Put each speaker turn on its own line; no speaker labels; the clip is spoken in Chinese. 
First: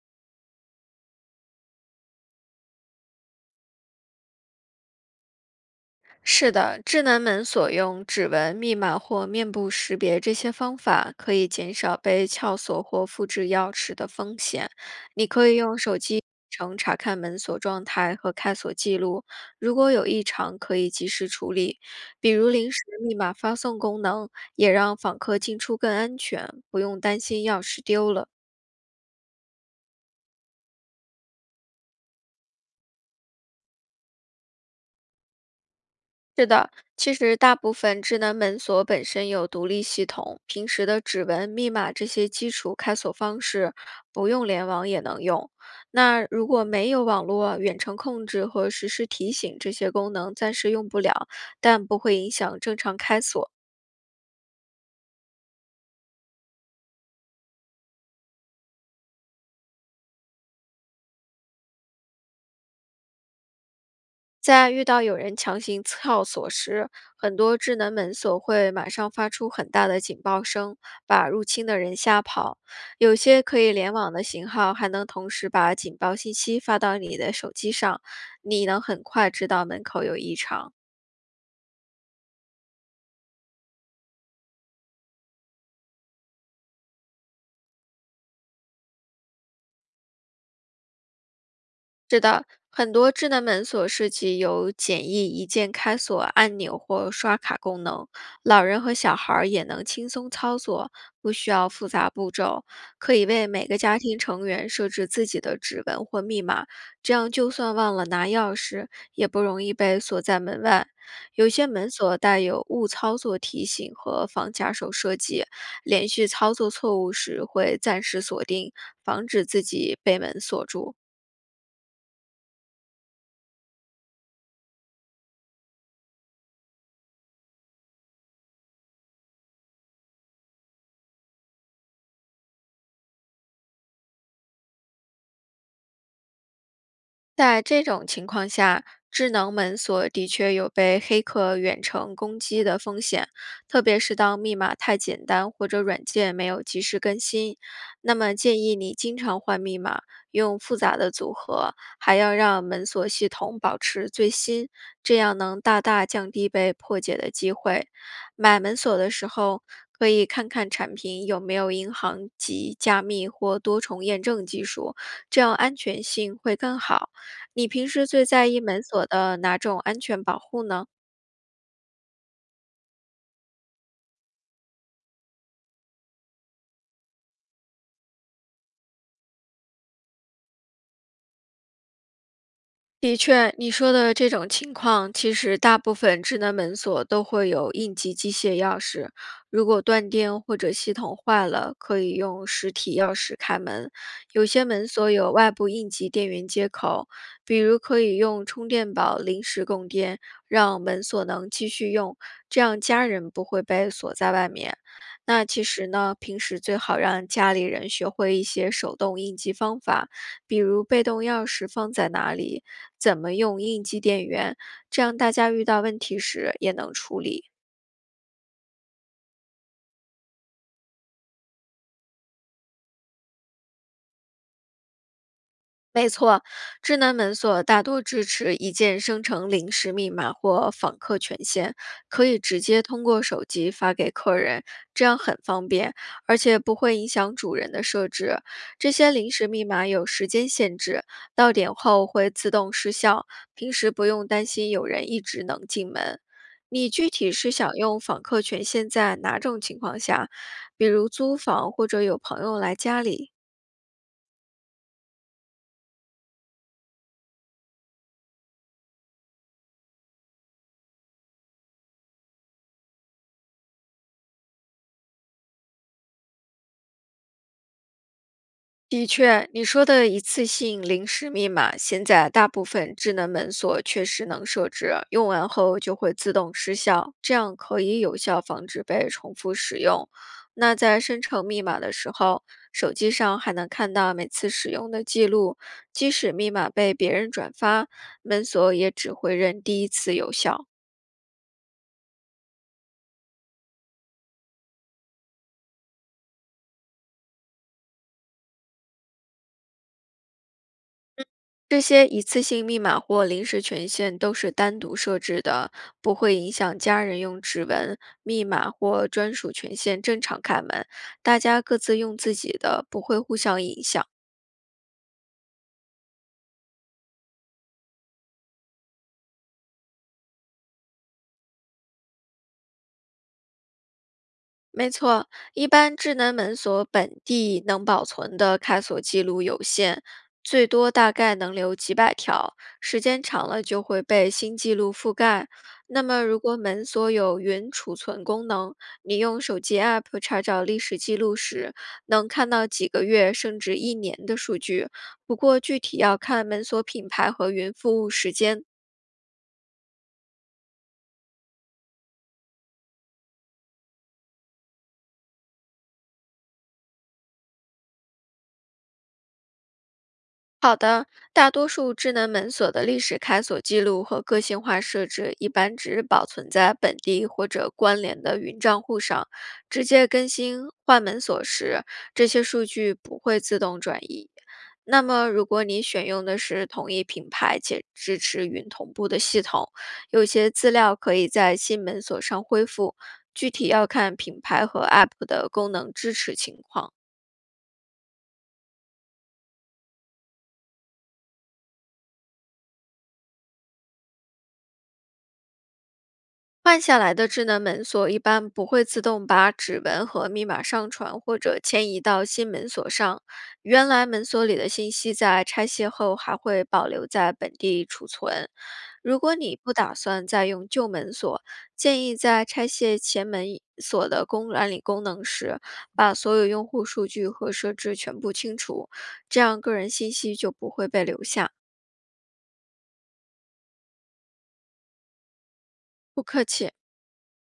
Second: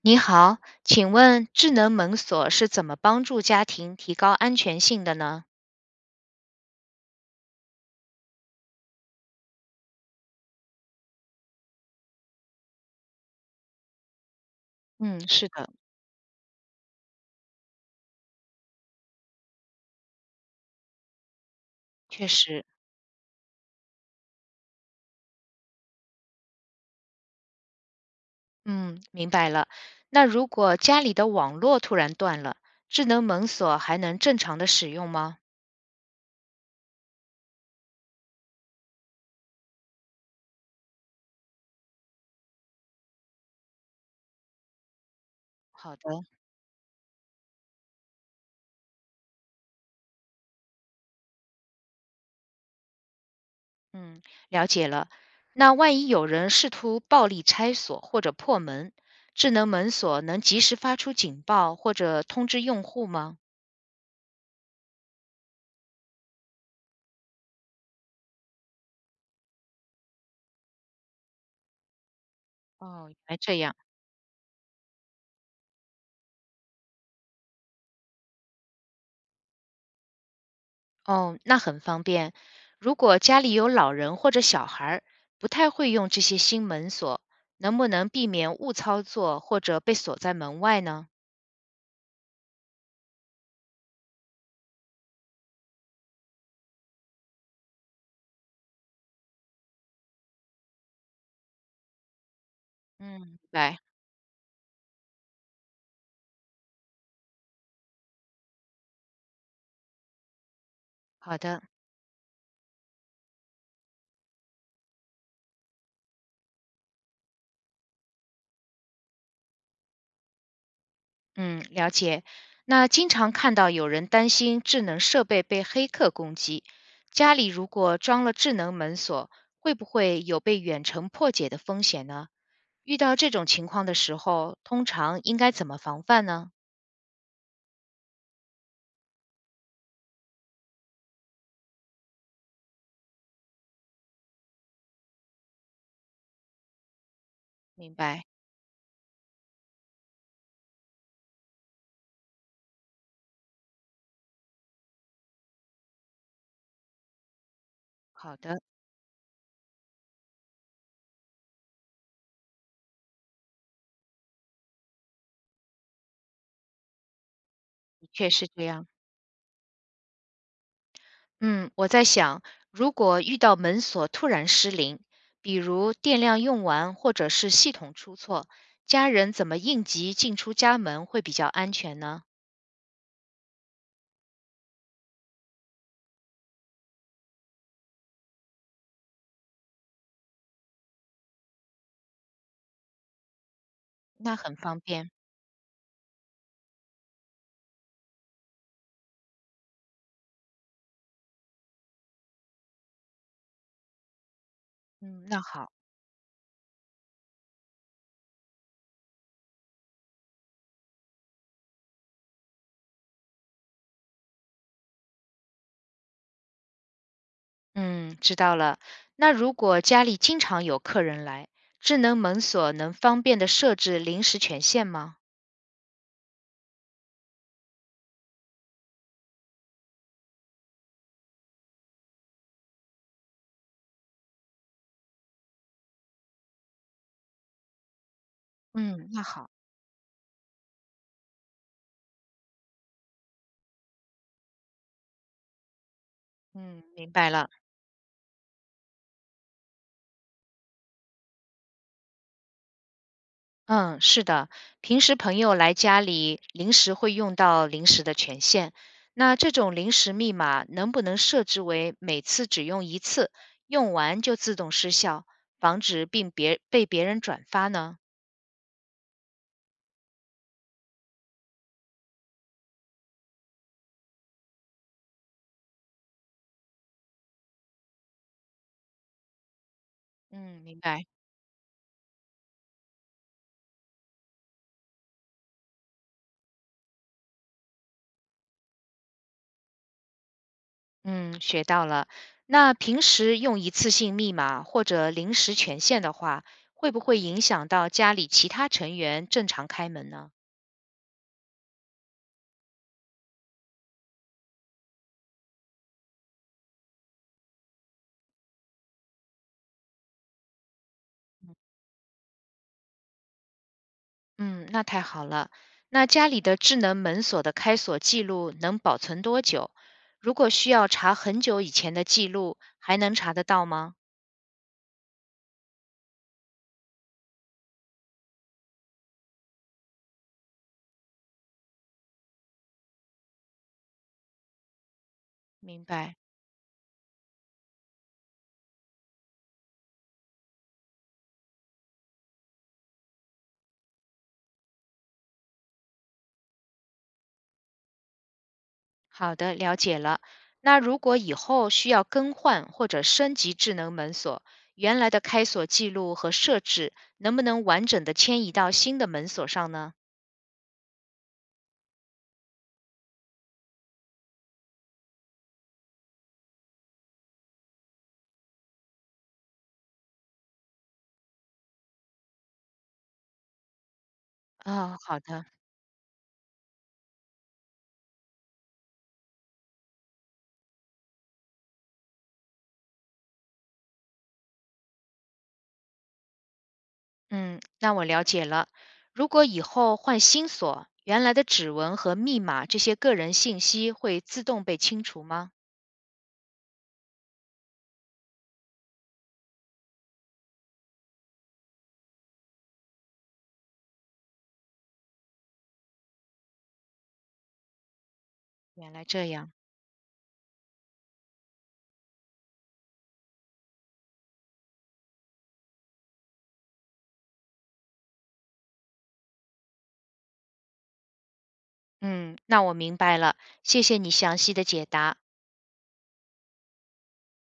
你好，请问智能门锁是怎么帮助家庭提高安全性的呢？
是的，智能门锁用指纹、密码或面部识别这些方法，可以减少被撬锁或复制钥匙的风险。
嗯，
你
是
可以
的，
用手机程查看门锁状态和开锁记录，如果有异常，可以及时处理。
确
比如
实，
临时密码发送功能，也让访客进出更安全，不用担心钥匙丢了。
嗯，明白了。那如果家里的网络突然断了，智能门锁还能正常的使用吗？
是的，其实大部分智能门锁本身有独立系统，平时的指纹、密码这些基础开锁方式不用联网也能用。
好的，
那如果没有网络、远程控制和实时提醒这些功能，暂时用不了，但不会影响正常开锁。
嗯，了解了。那万一有人试图暴力拆锁或者破门，智能门锁能及时发出警报或者通知用户吗？
在遇到有人强行撬锁时，很多智能门锁会马上发出很大的警报声，把入侵的人吓跑。
哦，
有
原来
些
这
可以
样。
联网的型号还能同时把警报信息发到你的手机上，你能很快知道门口有异常。
哦，那很方便。如果家里有老人或者小孩儿，不太会用这些新门锁，能不能避免误操作或者被锁在门外呢？
很多智能门锁设计有简易一键开锁按钮或刷卡功能，老人和小孩儿也能轻松操作，不需要复杂步骤。可以
嗯，
为每
来，
个家庭成员设置自己的指纹或密码，这样就算忘了拿钥匙，也不容易被锁在门外。
好
有
的，
些门锁带有误操作提醒和防夹手设计，连续操作错误时会暂时锁定，防止自己被门锁住。
嗯，了解。那经常看到有人担心智能设备被黑客攻击，家里如果装了智能门锁，会不会有被远程破解的风险呢？遇到这种情况的时候，通常应该怎么防范呢？
在这种情况下，智能门锁的确有被黑客远程攻击的风险，特别是当密码太简单或者软件没有及时更新。
明
那
白，
么建议你经常换密码，用复杂的组合，还要让门锁系统保持最新，这样能大大降低被破解的机会。
好
买
的，
门锁的时候，可以看看产品有没有银行级加密或多重验证技术，这样安全性会更好。你平时
的
最
确是
在意
这
门
样。
锁的哪种安全保护呢？
嗯，我在想，如果遇到门锁突然失灵，比如电量用完或者是系统出错，家人怎么应急进出家门会比较安全呢？
的确，你说的这种情况，其实大部分智能门锁都会有应急机械钥匙。如果断电或者系统坏了，可以用实体钥匙开门。
那
有
很
些
方
门
便。
锁有外部应急电源接口，比如可以用充电宝临时供电，让门锁能继续用，这样家人不会被锁在外面。
嗯，那
那其
好，
实呢，平时最好让家里人学会一些手动应急方法，比如被动钥匙放在哪里。怎么用应急电源，这样大家遇到问题时也能处理。
嗯，知道了。那如果家里经常有客人来，智能门锁能方便的设置临时权限吗？
没错，智能门锁大多支持一键生成临时密码或访客权限，可以直接通过手机发给客人，这样很方便，而且不会影响主人的设置。这
嗯，
些
那
临时
好，
密码有时间限制，到点后会自动失效，平时不用担心有人一直能进门。
嗯，
你具
明白
体
了。
是想用访客权限在哪种情况下，比如租房或者有朋友来家里？
嗯，是的，平时朋友来家里，临时会用到临时的权限。那这种临时密码能不能设置为每次只用一次，用完就自动失效，防止并别被别人转发呢？
的确，你说的一次性临时密码，现在大部分智能门锁确实能设置，用完后就会自动失效，这样可以有效防止被重复使用。
嗯，
那
明
在
白。
生成密码的时候，手机上还能看到每次使用的记录，即使密码被别人转发，门锁也只会认第一次有效。
嗯，学到了。那平时用一次性密码或者临时权限的话，会不会影响到家里其他成员正常开门呢？
这些一次性密码或临时权限都是单独设置的，不会影响家人用指纹、密码或专属权限正常开门。大家各自用自己的，不会互相影响。
嗯，那太好了。那家里的智能门锁的开锁记录能保存多久？如果需要查很久以前的记录，还能查得到吗？
没错，一般智能门锁本地能保存的开锁记录有限，最多大概能留几百条，时间长了就会被新记录覆盖。
明
那
白，
么，如果门锁有云储存功能，你用手机 App 查找历史记录时，能看到几个月甚至一年的数据。不过，具体要看门锁品牌和云服务时间。
好的，了解了。那如果以后需要更换或者升级智能门锁，原来的开锁记录和设置能不能完整的迁移到新的门锁上呢？
好的，大多数智能门锁的历史开锁记录和个性化设置一般只保存在本地或者关联的云账户上，直接更新换门锁时，这些数据不会自动转移。
啊、
那
好
么，如
的。
果你选用的是同一品牌且支持云同步的系统，有些资料可以在新门锁上恢复，具体要看品牌和 App 的功能支持情况。
嗯，那我了解了。如果以后换新锁，原来的指纹和密码这些个人信息会自动被清除吗？
换下来的智能门锁一般不会自动把指纹和密码上传或者迁移到新门锁上，原来门锁里的信息在拆卸后还会保留在本地储存。
原来
如
这
果
样。
你不打算再用旧门锁，建议在拆卸前门锁的公管理功能时，把所有用户数据和设置全部清除，这样个人信息就不会被留下。
嗯，那我明白了，谢谢你详细的解答。
不客气。